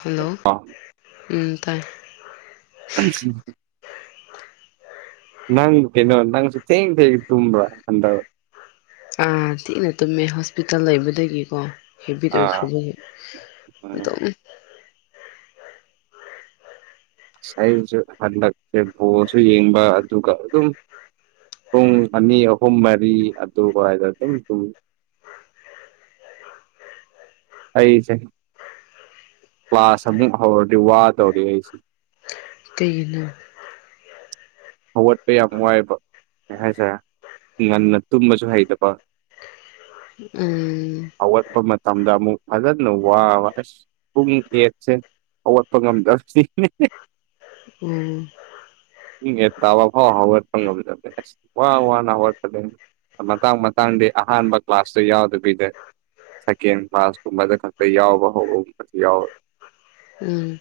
hello ꯎꯝ ꯇꯥꯏ ꯑ ꯅꯪ ꯀꯩꯅꯣ ꯅꯪꯁꯨ ꯊꯦꯡ ꯊꯦꯡ ꯇꯨꯝꯕ꯭ꯔ ꯍꯟꯗꯛ ꯑꯥ ꯊꯤꯅ ꯇꯨꯝꯃꯦ ꯍꯣꯁꯄꯤꯇꯥꯜ ꯂꯩꯕꯗꯒꯤꯀꯣ ꯍꯦꯕꯤꯠ ꯑꯥ ꯑꯣꯏꯈ꯭ꯔꯕꯅꯤ ꯎꯝ ꯑꯗꯨꯝ ꯑꯩꯁꯨ ꯍꯟꯗꯛꯁꯦ ꯕꯣꯁꯨ ꯌꯦꯡꯕ ꯑꯗꯨꯒ ꯑꯗꯨꯝ ꯄꯨꯡ ꯑꯅꯤ ꯑꯍꯨꯝ ꯃꯔꯤ ꯑꯗꯨ ꯋꯥꯏꯗ ꯑꯗꯨꯝ ꯇꯨꯝꯃꯦ ꯑꯩꯁꯦ ꯀ꯭ꯂꯥꯁ ꯑꯃꯨꯛ ꯍꯧꯔꯗꯤ ꯋꯥꯗꯧꯔ ꯑꯩꯁꯦ ꯀꯒꯤꯅꯣ ꯍꯧꯋꯥꯠꯄ ꯌꯥꯝ ꯋꯥꯏꯕ ꯀꯩ ꯍꯥꯏꯇꯥꯔꯦ ꯉꯟꯅ ꯇꯨꯝꯕꯁꯨ ꯍꯩꯇꯕ ꯎꯝ ꯍꯧꯒꯠꯄ ꯃꯇꯝꯗ ꯑꯃꯨꯛ ꯐꯖꯅ ꯋꯥꯕ ꯑꯁ ꯄꯨꯡ ꯑꯦꯠꯁꯦ ꯑꯋꯠꯄ ꯉꯝꯗ ꯎꯝ ꯗꯥꯕ ꯐꯥꯎ ꯍꯋꯥ ꯂꯧꯕꯦ ꯋꯥꯍ ꯋꯥꯍ ꯅꯍꯋꯥ ꯃꯇꯥꯡ ꯃꯇꯥꯡꯗꯤ ꯑꯍꯥꯟꯕ ꯀ꯭ꯂꯥꯁꯇꯣ ꯌꯥꯎꯗꯕꯤꯗ ꯁꯦꯀꯦꯟ ꯐꯥꯁꯀꯨꯝꯕꯗ ꯈꯛꯇ ꯌꯥꯎꯕ ꯍꯧꯕꯒꯨꯝ ꯌꯥꯎ ꯎꯝ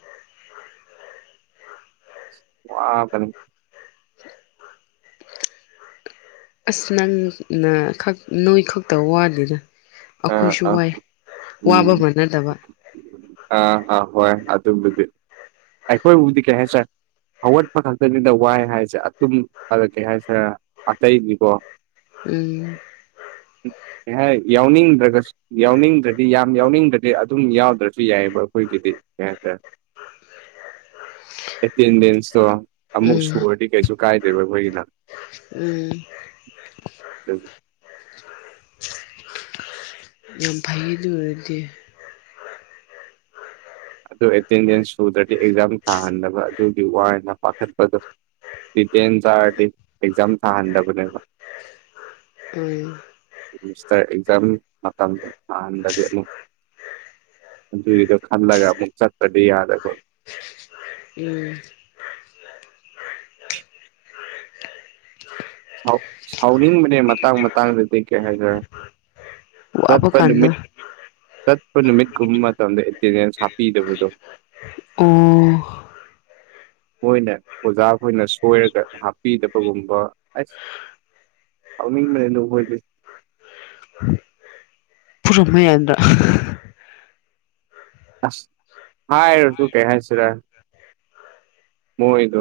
ꯋꯥꯕꯅꯤ ꯑꯁ ꯅꯪꯅ ꯅꯣꯏ ꯈꯛꯇ ꯋꯥꯗꯔ ꯑꯥ ꯑꯩꯈꯣꯏꯁꯨ ꯑꯥ ꯋꯥꯏ ꯋꯥꯕ ꯎꯝ ꯃꯥꯟꯅꯗꯕ ꯑꯥ ꯑꯥ ꯍꯣꯏ ꯑꯗꯨꯝꯕꯗꯤ ꯑꯩꯈꯣꯏꯕꯨꯗꯤ ꯀꯩ ꯍꯥꯏꯁꯔꯦ ꯑꯋꯥꯠꯄ ꯈꯛꯇꯅꯤꯗ ꯋꯥꯏ ꯍꯥꯏꯁꯦ ꯑꯗꯨꯨꯝ ꯑꯗ ꯀꯩ ꯍꯥꯏꯁꯤꯔꯦ ꯑꯇꯩꯅꯤꯀꯣ ꯎꯝ ꯌꯥꯎꯅꯤꯡ ꯅ꯭ꯔ ꯌꯥꯎꯅꯤꯡꯗ꯭ꯔꯗꯤ ꯌꯥꯝ ꯌꯥꯎꯅꯤꯡꯗ꯭ꯔꯗꯤ ꯑꯗꯨꯝ ꯌꯥꯎꯗ꯭ꯔꯁꯨ ꯌꯥꯏꯑꯕ ꯑꯩꯈꯣꯏꯒꯤꯗꯤ ꯀꯇꯥꯔꯦ [unintelligible] ꯑꯦꯇꯦꯟꯗꯦꯟꯁꯇꯣ ꯑꯃꯨꯛ ꯎꯝ ꯁꯨꯔꯗꯤ ꯀꯩꯁꯨ ꯀꯥꯏꯗꯦꯕ ꯑꯩꯈꯣꯏꯒꯤꯅ ꯎꯝ ꯑꯗꯨꯒꯤ ꯌꯥꯝ [inaudible] ꯑꯗꯨ ꯑꯦꯇꯦꯟꯗꯦꯟꯁ ꯁꯨꯗ꯭ꯔꯗꯤ ꯑꯦꯛꯖꯥꯝ ꯊꯥꯍꯟꯅꯕ ꯑꯗꯨꯒꯤ ꯋꯥꯅ ꯄꯥꯈꯠꯄꯗꯣ ꯗꯤꯇꯦꯟ ꯇꯔꯗꯤ ꯑꯦꯛꯖꯥꯝ ꯊꯥꯟꯗꯕꯅꯦꯕ ꯎꯝ ꯃꯤꯁꯇꯔ ꯑꯦꯛꯖꯥꯝ ꯃꯇꯝꯁꯦ ꯑꯍꯗꯗꯤ ꯑꯃꯨꯛ ꯑꯗꯨꯒꯤꯗꯣ ꯈꯜꯂꯒ ꯑꯃꯨꯛ ꯆꯠꯄꯗꯤ ꯌꯥꯗꯕ ꯎꯝ ꯁꯥꯎꯅꯤꯡꯕꯅꯦ ꯃꯇꯥꯡ ꯃꯇꯥꯡꯗꯗꯤ ꯀꯩ ꯍꯥꯏꯖꯤꯔ ꯋꯥꯕ ꯆꯠꯄ ꯀꯥꯟꯗ ꯅꯨꯃꯤꯠ ꯆꯠꯄ ꯅꯨꯃꯤꯠ ꯀꯨꯝꯕ ꯃꯇꯝꯗ ꯑꯦꯇꯦꯟꯗꯦꯟꯁ ꯍꯥꯞꯄꯤꯗꯕꯗꯣ ꯑꯣ ꯃꯣꯏꯅ ꯑꯣꯖꯥ ꯑꯩꯈꯣꯏꯅ ꯁꯣꯏꯔꯒ ꯍꯥꯞꯄꯤꯗꯕꯒꯨꯝꯕ ꯑꯁ [inaudible] ꯐꯨꯔꯝꯃꯨ ꯌꯥꯗ꯭ꯔꯥ ꯑꯁ ꯍꯔꯣꯁꯨ ꯀꯩ ꯍꯥꯏꯁꯤꯔꯥ ꯃꯣꯏꯗꯣ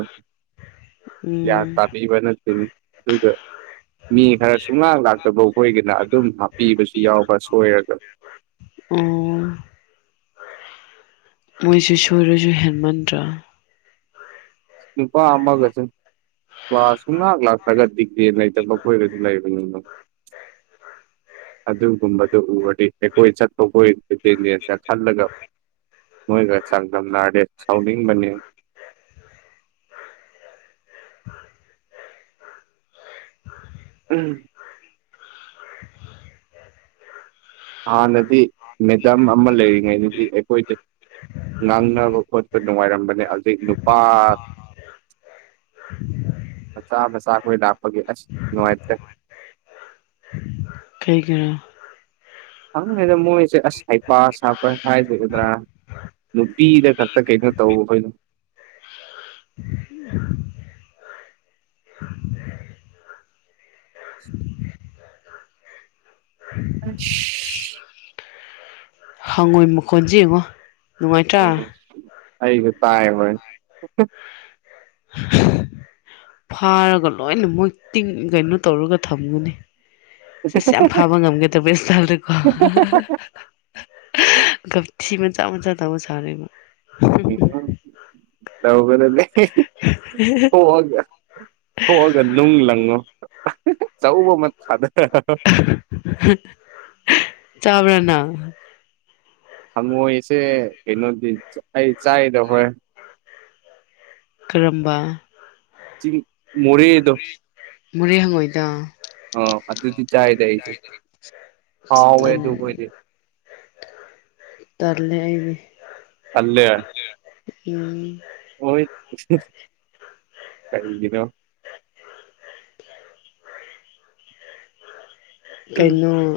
ꯌꯥ ꯎꯝ ꯇꯥꯕꯤꯕ ꯅꯠꯇꯅꯤ ꯑꯗꯨꯒ ꯃꯤ ꯈꯔ ꯁꯨꯡꯂꯥꯡ ꯂꯥꯛꯇꯕꯈꯣꯏꯒꯤꯅ ꯑꯗꯨꯝ ꯍꯥꯞꯄꯤꯕꯁꯨ ꯌꯥꯎꯕ꯭ꯔ ꯁꯣꯏꯔꯒ ꯑꯝ ꯃꯣꯏꯁꯨ ꯁꯣꯏꯔꯁꯨ ꯍꯦꯟꯃꯟꯗ꯭ꯔꯥ ꯅꯨꯄꯥ ꯑꯃꯒ ꯀꯂ꯭ꯥꯁ ꯁꯨꯍꯥꯛ ꯂꯥꯛꯇꯒ ꯗꯤꯒ꯭ꯔꯦ ꯂꯩꯇꯕ ꯃꯈꯣꯏꯔꯁꯨ ꯂꯩꯕꯅꯤꯅ [unintelligible] ꯑꯗꯨꯒꯨꯝꯕꯗꯨ ꯎꯔꯗꯤ ꯑꯩꯈꯣꯏ ꯆꯠꯄꯈꯣꯏꯇꯦꯂꯦꯟꯁꯦ ꯈꯜꯂꯒ ꯃꯣꯏꯒ ꯆꯥꯡꯗꯝꯅꯔꯗꯦ ꯁꯥꯎꯅꯤꯡꯕꯅꯤ ꯎꯝ ꯍꯥꯟꯅꯗꯤ ꯃꯦꯗꯥꯝ ꯑꯃ ꯂꯩꯔꯤꯉꯩꯗꯗꯤ ꯑꯩꯈꯣꯏꯗ ꯉꯥꯡꯅꯕ ꯈꯣꯠꯄ ꯅꯨꯡꯉꯥꯏꯔꯝꯕꯅꯦ ꯍꯧꯖꯤꯛ ꯅꯨꯄꯥ ꯃꯆꯥ ꯃꯆꯥꯈꯣꯏ ꯂꯥꯛꯄꯒꯤ ꯑꯁ ꯅꯨꯡꯉꯥꯏꯇꯦ ꯀꯩꯒꯤꯔꯥ ꯈꯪꯉꯩꯗ ꯃꯣꯏꯁꯦ ꯑꯁ ꯍꯩꯄꯥ ꯁꯥꯄ ꯍꯥꯏꯒꯗ꯭ꯔꯥ ꯅꯨꯄꯤꯗ ꯈꯛꯇ ꯀꯩꯅꯣ ꯇꯧꯕ ꯈꯣꯏ ꯑꯁ ꯍꯪꯉꯣꯏ ꯃꯈꯣꯟꯖꯦ ꯌꯦꯡꯉꯣ ꯅꯨꯡꯉꯥꯏꯇ꯭ꯔꯥ ꯎꯝ ꯑꯩꯁꯨ ꯇꯥꯏꯕꯣꯏ ꯐꯥꯔꯒ ꯂꯣꯏꯅꯃꫭꯏ ꯇꯤꯡ ꯀꯩꯅꯣ ꯇꯧꯔꯒ ꯊꯝꯒꯅꯤ ꯏꯁ ꯌꯥꯝ ꯐꯕ ꯉꯝꯒꯗꯕꯩ ꯏꯁꯇꯥꯜꯗꯀꯣ ꯒꯞꯊꯤ ꯃꯆꯥ ꯃꯆꯥꯥ ꯇꯧꯕ ꯁꯥꯔꯤꯕ ꯀꯩꯅꫭ ꯇꯧꯒꯗꯝꯅꯦ ꯊꫭꯛꯑꯒ ꯊꯣꯛꯑꯒ ꯅꯨꯡ ꯂꯪꯉꯣ ꯑꯆꯧꯕꯃ ꯊꯥꯗ ꯆꯥꯕꯔ ꯅꯪ ꯍꯪꯉꯣꯏꯁꯦ ꯀꯩꯅꯣꯗꯤ ꯑꯩ ꯆꯥꯏꯗ ꯍꯣꯏ ꯀꯔꯝꯕ ꯆꯤꯡ ꯃꯣꯔꯦꯗꯣ ꯃꯣꯔꯦ ꯍꯪꯉꯣꯏꯗꯣ ꯑꫭ ꯑꯗꯨꯗꯤ ꯆꯥꯏꯗ ꯑꯩꯁꯨ ꯍꯥꯎꯋꯦ ꯇꯟ ꯑꯗꯨ ꯍꯣꯏꯗꯤ ꯇꯜꯂꯦ ꯑꯩꯗꯤ ꯇꯜꯂꯦ ꯎꯝ ꯍꯣꯏ ꯀꯩꯒꯤꯅꫭ ꯀꯩꯅꯣ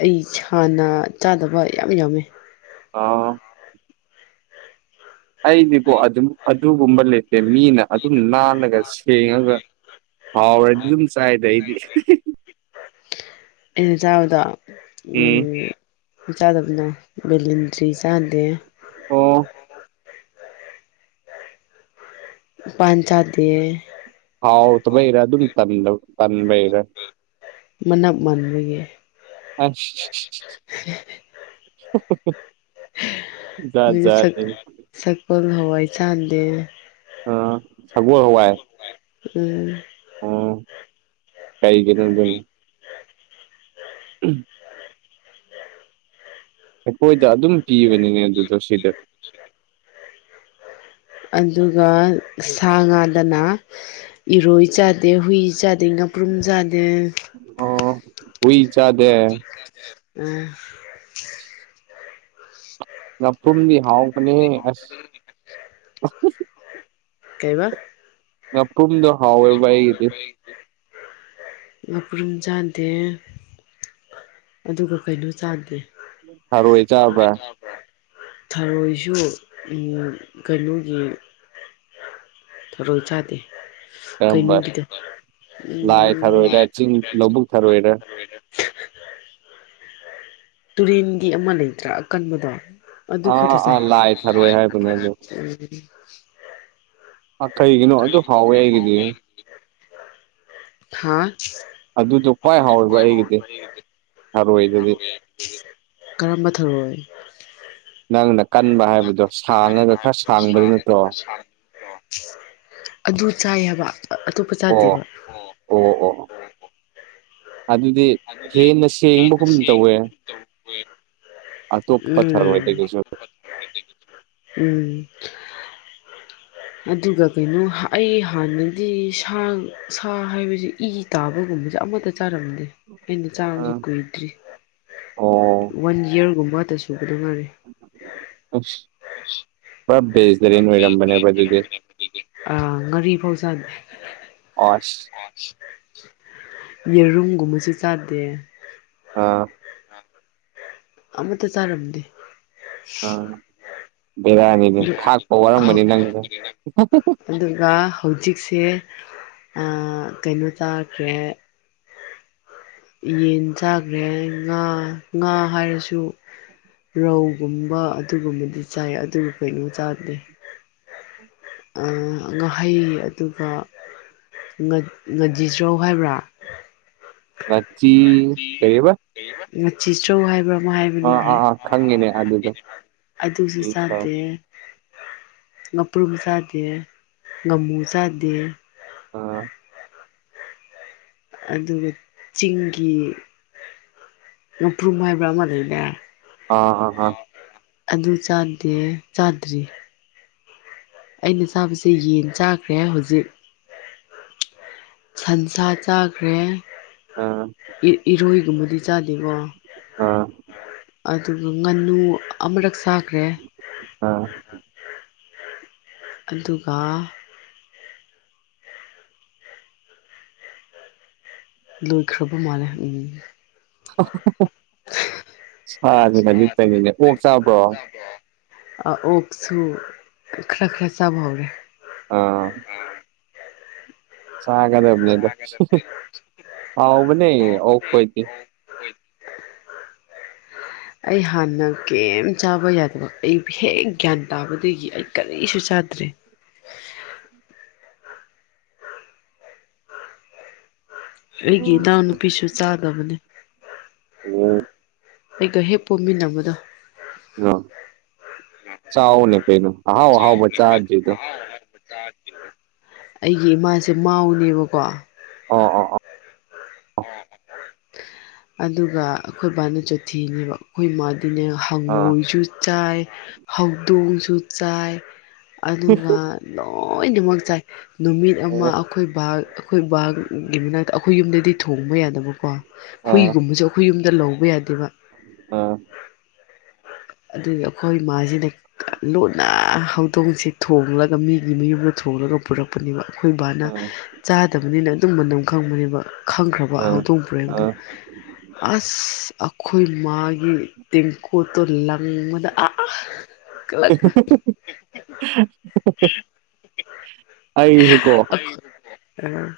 ꯑꯩ ꯏꯁꯥꯅ ꯆꯥꯗꯕ ꯌꯥꯝ ꯌꯥꯝꯃꯦ ꯑꫭ ꯑꯩꯗꯤꯀꯣ ꯑꯗꯨꯝ ꯑꯗꯨꯒꯨꯝꯕ ꯂꯩꯇꯦ ꯃꯤꯅ ꯑꯗꯨꯝ ꯅꯥꯜꯂꯒ ꯁꯦꯡꯉꯒ ꯍꯥꯎꯔꯗꯤ ꯑꯗꯨꯝ ꯆꯥꯏꯗ ꯑꯩꯗꯤ ꯑꯩꯅ ꯆꯥꯕꯗꯣ ꯎꯝ ꯆꯥꯗꯕꯗꯣ ꯕꯦꯂꯤꯟꯗ꯭ꯔꯤ ꯆꯥꯗꯦ ꯑꯣ ꯄꯥꯟ ꯆꯥꯗꯦ ꯍꯥꯎꯇꯕꯩꯔ ꯑꯗꯨꯝ ꯇꯟ ꯇꯟꯕꯩꯔ ꯃꯅꯞ ꯃꯥꯟꯕꯒꯤ ꯑꯁ ꯖꯥꯠ ꯑꯗꯨꯒ ꯁꯛ ꯖꯥꯠꯅꯤꯅꯦ ꯁꯛꯒꫭꯜ ꯍꯋꯥꯏ ꯆꯥꯗꯦ ꯑ ꯁꯒꯣꯜ ꯍꯋꯥꯏ ꯎꯝ ꯑꫭ ꯀꯩꯒꯤꯅꯣ ꯑꯗꯨꯅ ꯎꯝ ꯑꯩꯈꯣꯏꯗ ꯑꯗꯨꯝ ꯄꯤꯕꯅꯤꯅꯦ ꯑꯗꯨꯗꯣ ꯁꯤꯗ ꯑꯗꯨꯒ ꯁꯥ ꯉꯥꯗꯅ ꯏꯔꯣꯏ ꯆꯥꯗꯦ ꯍꯨꯏ ꯆꯥꯗꯦ ꯑꯗꯩ ꯉꯥꯄ꯭ꯔꯨꯝ ꯆꯥꯗꯦ ꯑꫭ ꯍꯨꯏ ꯆꯥꯗꯦ ꯎꯝ [inaudible] ꯉꯥꯄꯔꯨꯝꯗꯤ ꯍꯥꯎꯕꯅꯦ ꯑꯁ ꯀꯩꯕꯥ ꯉꯥꯄꯔꯨꯝꯗꫭ ꯉꯥꯄꯔꯨꯝ ꯆꯥꯗꯦ ꯑꯗꯨꯒ ꯀꯩꯅꯣ ꯆꯥꯗꯦ ꯊꯔꯣꯏ ꯆꯥꯕ꯭ꯔꯥ ꯊꯔꯣꯏꯁꯨ ꯀꯩꯅꯣꯒꯤ ꯊꯔꯣꯏ ꯆꯥꯗꯦ ꯀꯔꯝꯕ ꯀꯩꯅꯣꯒꯤꯗ ꯎ ꯂꯥꯏ ꯊꯔꯣꯏꯔ ꯆꯤꯡ ꯂꯧꯕꯨꯛ ꯊꯥꯔꯣꯏꯔ ꯇꯨꯔꯦꯟꯒꯤ ꯑꯃ ꯂꯩꯇ꯭ꯔꯥ ꯑꯀꯟꯕꯗꯣ ꯗꯨꯈ ꯑꯥ ꯊꯁ ꯑꯥ ꯂꯥꯏ ꯊꯔꯣꯏ ꯍꯥꯏꯕꯅꯦ ꯑꯗꯣ ꯎ ꯀꯩꯒꯤꯅꯣ ꯑꯗꯨ ꯍꯥꯎꯋꯦ ꯍꯥꯏꯒꯤꯗꯤ [unintelligible] ꯍꯥꯥ ꯑꯗꯨꯁꯨ ꯈ꯭ꯋꯥꯏ ꯍꯥꯎꯋꯦꯕ ꯑꯩꯒꯤꯗꯤ ꯍꯔꯣꯏꯗꯗꯤ ꯀꯔꯝꯕ ꯊꯧꯔꯣꯏ ꯅꯪꯅ ꯀꯟꯕ ꯍꯥꯏꯕꯗꯣ ꯁꯥꯡꯉꯒ ꯈꯔ ꯁꯥꯡꯕꯗꯨ ꯅꯠꯇ꯭ꯔꯣ ꯑꯗꯨ ꯆꯥꯏꯕ ꯑꯇꯣꯞꯄ ꯆꯥꯗꯦꯕ ꯑꯣ ꯑꯣ ꯑꯣ ꯑꯗꯨꯗꯤ ꯍꯦꯟꯅ ꯁꯦꯡꯕꯒꯨꯝ ꯇꯧꯋꯦ ꯑ ꯇꯣ ꯄꯊꯔ ꯑꯣꯏꯣꯏ ꯇ ꯎꯝ ꯀꯁꯨ ꯎꯝ ꯑꯗꯨꯒ ꯀꯩꯅꯣ ꯑꯩ ꯍꯥꯟꯅꯗꯤ ꯁꯥ ꯁꯥ ꯍꯥꯏꯕꯁꯤ ꯏ ꯇꯥꯕꯒꯨꯝꯕꯁꯦ ꯑꯃꯠꯇ ꯆꯥꯔꯝꯅꯤ ꯑꯩꯅ ꯆꯥꯃꯁꯨ ꯀꯨꯏꯗ꯭ꯔꯤ ꯑꯣ ꯋꯥꯟ ꯌꯌꯥꯔꯒꯨꯝꯕꯗ ꯁꯨꯕꯗ ꯉꯔꯦ ꯑꯁ ꯄꯨꯞ ꯕꯦꯁꯇꯔꯤꯟ ꯑꯣꯏꯔꯝꯕꯅꯦꯕ ꯑꯗꯨꯗꯤ ꯑ ꯉꯥꯔꯤ ꯐꯥꯎꯖꯥꯗꯦ ꯑꯣꯁ ꯌꯦꯔꯨꯝꯒꯨꯝꯕꯁꯨ ꯆꯥꯗꯦ ꯑꯥ ꯑꯃꯛꯇ ꯆꯥꯔꯝꯗꯤꯦ ꯔꯥꯅꯤꯗꯤ ꯐꯥꯥꯛ ꯐꯧꯔꯪꯕꯅꯤ ꯅꯪꯦ ꯑꯗꯨꯒ ꯍꯧꯖꯤꯛꯁꯦ ꯀꯩꯅꯣ ꯇꯥꯈ꯭ꯔꯦ ꯌꯦꯟ ꯆꯥꯈ꯭ꯔꯦ ꯉꯥ ꯉꯥ ꯍꯥꯏꯔꯁꯨ ꯔꯧꯒꯨꯝꯕ ꯑꯗꯨꯒꯨꯝꯕꯗꯤ ꯆꯥꯏ ꯑꯗꯨꯕꯨ ꯀꯩꯅꯣ ꯆꯥꯕꯗꯦ ꯉꯍꯩ ꯑꯗꯨꯒ ꯉꯖꯤꯖ꯭ꯔꯧ ꯍꯥꯏꯕ꯭ꯔꯥ ꯉꯆꯤ ꯀꯩꯕ ꯉꯆꯤ ꯇ꯭ꯔꯧ ꯍꯥꯏꯕ꯭ꯔꯥ ꯑꯃ ꯍꯥꯏꯕ꯭ꯔꯥ ꯑꯥ ꯑꯥ ꯅꯤꯡꯉ ꯑꯥ ꯈꯪꯉꯤꯅꯦ ꯑꯗꯨꯗꯣ ꯑꯗꯨꯁꯨ ꯑꯥ ꯆꯥꯗꯦ ꯉꯄꯔꯨ ꯆꯥꯗꯦ ꯃꯨ ꯆꯥꯗꯦ ꯑꯣ ꯑꯗꯨꯒ ꯆꯤꯡꯒꯤ ꯃꯄ꯭ꯔꯨꯝ ꯍꯥꯏꯕ꯭ꯔꯥ ꯑꯃ ꯂꯩꯅꯦ ꯑꯣ ꯑ ꯑ ꯑꯗꯨ ꯆꯥꯗꯦ ꯆꯥꯗ꯭ꯔꯤ ꯑꯩꯅ ꯆꯥꯕꯁꯦ ꯌꯦꯟ ꯆꯥꯈ꯭ꯔꯦ ꯍꯧꯖꯤꯛ ꯁꯟꯁꯥ ꯆꯥꯈ꯭ꯔꯦ ꯑꯥ ꯏꯔꯣꯏꯒꯨꯝꯕꯗꯤ ꯆꯥꯗꯦꯕꯣ ꯑꯥ ꯑꯗꯨꯒ ꯉꯥꯅꯨ ꯑꯃꯨꯔꯛ ꯁꯥꯈ꯭ꯔꯦ ꯑ ꯑꯗꯨꯒ ꯂꯣꯏꯈ꯭ꯔꯕ ꯃꯥꯜꯂꯦ ꯎꯝ ꯍꯖꯤ ꯆꯅꯤꯅꯦ ꯑꯣꯛ ꯆꯥꯕ꯭ꯔꯣ ꯑꯣꯛꯁꯨ ꯈꯔ ꯈꯔ ꯆꯥꯕ ꯍꯧꯔꯦ ꯑꯥ ꯆꯒꯗꯦꯕꯅꯦ ꯃꯥꯦꯗꯔꯗꯤ [inaudible] ꯑꯕꯅꯦ ꯑꯣꯀꯣꯣꯏꯇꯦ [inaudible] ꯑꯩ ꯍꯥꯟꯅ ꯀꯔꯤꯝ ꯆꯥꯕ ꯌꯥꯗꯕ ꯑꯩ ꯍꯦꯛ ꯒ꯭ꯌꯥꯟ ꯇꯥꯕꯗꯒꯤ ꯑꯩ ꯀꯔꯤꯁꯨ ꯆꯥꯗ꯭ꯔꯦ ꯑꯩꯒꯤ ꯏꯅꯥꯎ ꯎꯝ ꯅꯨꯄꯤꯁꯨ ꯆꯥꯗꯕꯅꯦ ꯑꯣ ꯑꯩꯒ ꯍꯦꯛ ꯄꯣꯝꯃꯤꯟꯅꯕꯗꯣ ꯑ ꯆꯥꯎꯅꯦ ꯀꯩꯅꯅ ꯍꯥꯎ ꯍꯥꯎ ꯃ ꯆꯥꯗ ꯑꯩꯒꯤ ꯏꯃꯥꯁꯦ ꯃꯥꯎꯅꯦꯕꯀꯣ ꯑꯣ ꯑꯣ ꯑꯣ ꯑꯗꯨꯒ ꯑꯩꯈꯣꯏ ꯕꯥꯅ ꯆꯣꯊꯤꯅꯦꯕ ꯑꯩꯈꯣꯏ ꯏ ꯃꯥꯗꯤꯅꯦ ꯑꯥ ꯍꯪꯉꯣꯏꯁꯨ ꯆꯥꯏ ꯍꯧꯗꯣꯡꯁꯨ ꯆꯥꯏ ꯑꯗꯨꯒ ꯂꯣꯏꯅꯃꯛ ꯆꯥꯏ ꯅꯨꯃꯤꯠ ꯑꯃ ꯑꯩꯈꯣꯏ ꯕꯥ ꯑꯩꯈꯣꯏ ꯕꯥꯒꯤ ꯃꯅꯥꯛꯇ ꯑꯩꯈꯣꯏ ꯌꯨꯝꯗꯗꯤ ꯊꯣꯡꯕ ꯌꯥꯗꯕꯀꯣ ꯑꯥ ꯍꯨꯏꯒꯨꯝꯕꯁꯨ ꯑꯩꯈꯣꯏ ꯌꯨꯝꯗ ꯂꯧꯕ ꯌꯥꯗꯦꯕ ꯑꯥ ꯑꯗꯨꯗꯤ ꯑꯩꯈꯣꯏ ꯏꯃꯁꯤꯅ ꯂꯨꯅ ꯍꯧꯗꯣꯡꯁꯦ ꯊꯣꯡꯂꯒ ꯃꯤꯒꯤ ꯃꯌꯨꯝꯗ ꯊꯣꯡꯂꯒ ꯄꯨꯔꯛꯄꯅꯦꯕ ꯑꯩꯈꯣꯏ ꯏ ꯕꯥꯅ ꯑꯥ ꯆꯥꯗꯕꯅꯤꯅ ꯑꯗꯨꯝ ꯃꯅꯝ ꯈꯪꯕꯅꯦꯕ ꯈꯪꯈ꯭ꯔꯕ ꯑꯥ ꯍꯧꯗꯣꯡꯄ꯭ꯔꯦꯡꯗ ꯑꯥ ꯑꯁ ꯑꯩꯈꯣꯏ ꯃꯥꯒꯤ ꯇꯦꯟꯒꯣꯠꯇꯣ ꯂꯪꯕꯗ ꯀꯂꯛ ꯑꯩꯁꯨ ꯀꯣ ꯑꯥ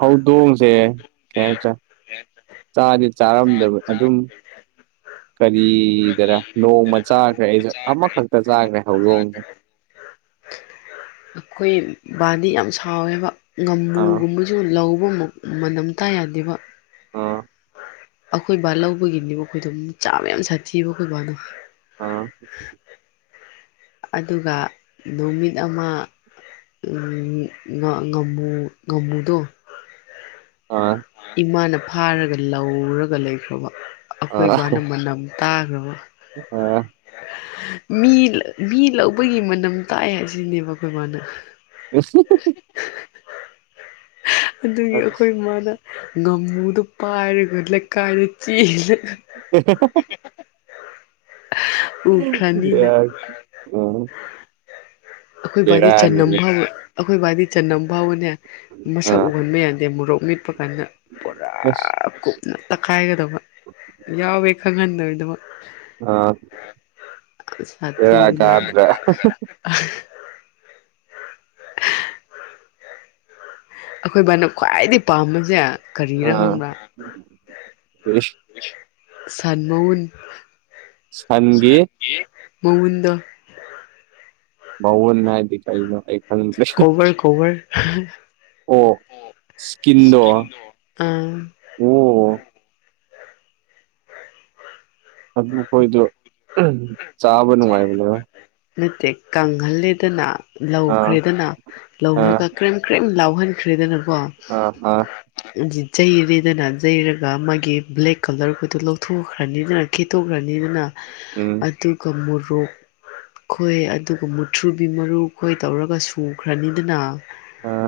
ꯍꯧꯗꯣꯡ ꯁꯦ ꯀꯩ ꯍꯥꯏꯇꯥꯔꯦ ꯆꯥꯗꯤ ꯆꯥꯔꯝꯗꯕ ꯑꯗꯨꯝ ꯀꯔꯤꯗꯔ ꯅꯣꯡꯃ ꯆꯥꯈ꯭ꯔꯦ ꯑꯩꯁꯨ ꯑꯃꯈꯛꯇ ꯆꯥꯈ꯭ꯔꯦ ꯍꯧꯗꯣꯡꯁꯦ ꯑꯩꯈꯣꯏ ꯕꯥꯗꯤ ꯌꯥꯝ ꯁꯥꯎꯋꯦꯕ ꯑꯥ ꯉꯝꯃꯨꯒꯨꯝꯕ ꯁꯨ ꯂꯧꯕ ꯃꯅꯝꯇꯥꯥ ꯌꯥꯗꯦꯕ ꯑꯥ ꯑꯩꯈꯣꯏ ꯕꯥ ꯂꯧꯕꯒꯤꯅꯦꯕ ꯑꯩꯈꯣꯏꯗꯣ ꯆꯥꯕ ꯌꯥꯝ ꯁꯥꯊꯤꯑꯕ ꯑꯩꯈꯣꯏ ꯕꯥꯗꯣ ꯑꯥ ꯑꯗꯨꯒ ꯅꯨꯃꯤꯠ ꯑꯃ ꯉꯃꯨ ꯉꯃꯨꯗꯣ ꯑꯥ ꯏꯃꯥꯅ ꯐꯥꯔꯒ ꯂꯧꯔꯒ ꯂꯩꯈ꯭ꯔꯕ ꯑꯩꯈꯣꯏ ꯏꯕꯥꯅ ꯃꯅꯝ ꯇꯥꯈ꯭ꯔꯕ ꯑꯣ ꯃꯤ ꯃꯤ ꯂꯧꯕꯒꯤ ꯃꯅꯝ ꯇꯥꯏ ꯍꯥꯏꯁꯤꯅꯦꯕ ꯑꯩꯈꯣꯏ ꯃꯥꯅ ꯑ [inaudible] ꯑꯗꯨꯒꯤ ꯑꯥ ꯑꯩꯈꯣꯏ ꯏ ꯃꯥꯅ ꯉꯥꯃꯨꯗꯣ ꯄꯥꯏꯔꯒ ꯂꯩꯀꯥꯏꯗ ꯆꯦꯜꯂꯦ ꯑꯦꯁ [inaudible] ꯎꯈ꯭ꯔꯅꯤꯅ ꯌꯥ ꯎ [inaudible] ꯑꯩꯈꯣꯏ ꯕꯥꯗꯤ ꯆꯅꯝ ꯐꯥꯎ ꯑꯩꯈꯣꯏ ꯕꯥꯏꯗꯤ ꯆꯅꯝ ꯐꯥꯎꯕꯅꯦ ꯃꯁꯛ ꯑꯥ ꯎꯍꯟꯕ ꯌꯥꯗꯦ ꯃꯣꯔꯣꯛ ꯃꯤꯠꯄ ꯀꯥꯟꯗ ꯄꯨꯔꯥ ꯑꯁ ꯀꯨꯞ ꯅ ꯇꯛꯈꯥꯏꯒꯗꯕ ꯌꯥꯎꯋꯦ ꯈꯪꯍꯟꯗꯩꯗꯃꯛ ꯑ ꯂꯩꯔꯒꯗ꯭ꯔ ꯑ [inaudible] ꯑꯩꯈꯣꯏ ꯏꯕꯥꯅ ꯈ꯭ꯋꯥꯏꯗꯒꯤꯩ ꯄꯥꯝꯕꯁꯦ ꯀꯔꯤꯅ ꯑꯥ ꯈꯪꯕ꯭ꯔꯥ ꯏꯁ ꯁꯥꯟ ꯃꯎꯟ ꯁꯟꯒꯤ ꯃꯎꯟꯗ ꯥꯎꯋꯟꯅꯥꯗꯤ ꯀꯅ ꯑꯩ ꯈꯪꯖ ꯀꯣꯕꯔ ꯀꯣꯕꯔ ꯑꯣ ꯏꯁꯀꯤꯟꯗꯣ ꯑꯥ ꯑꯣ ꯑꯗꯨꯈꯣꯏꯗꯣ ꯆꯥꯕ ꯅꯨꯡꯉꯥꯏꯕꯅꯦꯕ ꯅꯠꯇꯦ ꯀꯪꯍꯜꯂꯦꯗꯅ ꯑꯥ ꯂꯧꯈ꯭ꯔꯦꯗꯅ ꯑꯥ ꯂꯧꯔꯒ ꯀꯔꯤꯦꯝꯝ ꯀꯔꯤꯦꯝꯝ ꯂꯥꯎꯍꯟꯈ꯭ꯔꯦꯗꯅꯀꯣ ꯑꯥ ꯑꯥ ꯌꯩꯔꯦꯗꯅ ꯌꯩꯔꯒ ꯃꯥꯒꯤ ꯕ꯭ꯂꯦꯛ ꯀꯂꯔꯒꯗꯨꯣ ꯂꯧꯊꯣꯛꯈ꯭ꯔꯅꯤꯗꯅ ꯈꯦꯠꯇꯣꯛꯈ꯭ꯔꯅꯤ ꯑꯗꯨꯅ ꯎꯝ ꯑꯗꯨꯒ ꯃꯣꯔꯣꯛ ꯈꯣꯏ ꯑꯗꯨꯒ ꯃꯨꯊ꯭ꯔꯨꯕꯤ ꯃꯔꯨ ꯈꯣꯏ ꯇꯧꯔꯒ ꯁꯨꯈ꯭ꯔꯅꯤꯗꯅ ꯑꯥ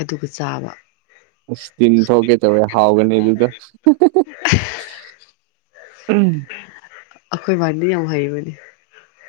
ꯑꯗꯨꯒ ꯆꯥꯕ ꯑꯁ ꯇꯤꯟ ꯊꯣꯛꯀꯦ ꯇꯧꯋꯦ ꯍꯥꯎꯒꯅꯤ ꯑꯗꯨꯗ ꯎꯝ ꯑꯩꯈꯣꯏꯕꯥꯗꯤ ꯌꯥꯝ ꯍꯩꯕꯅꯤ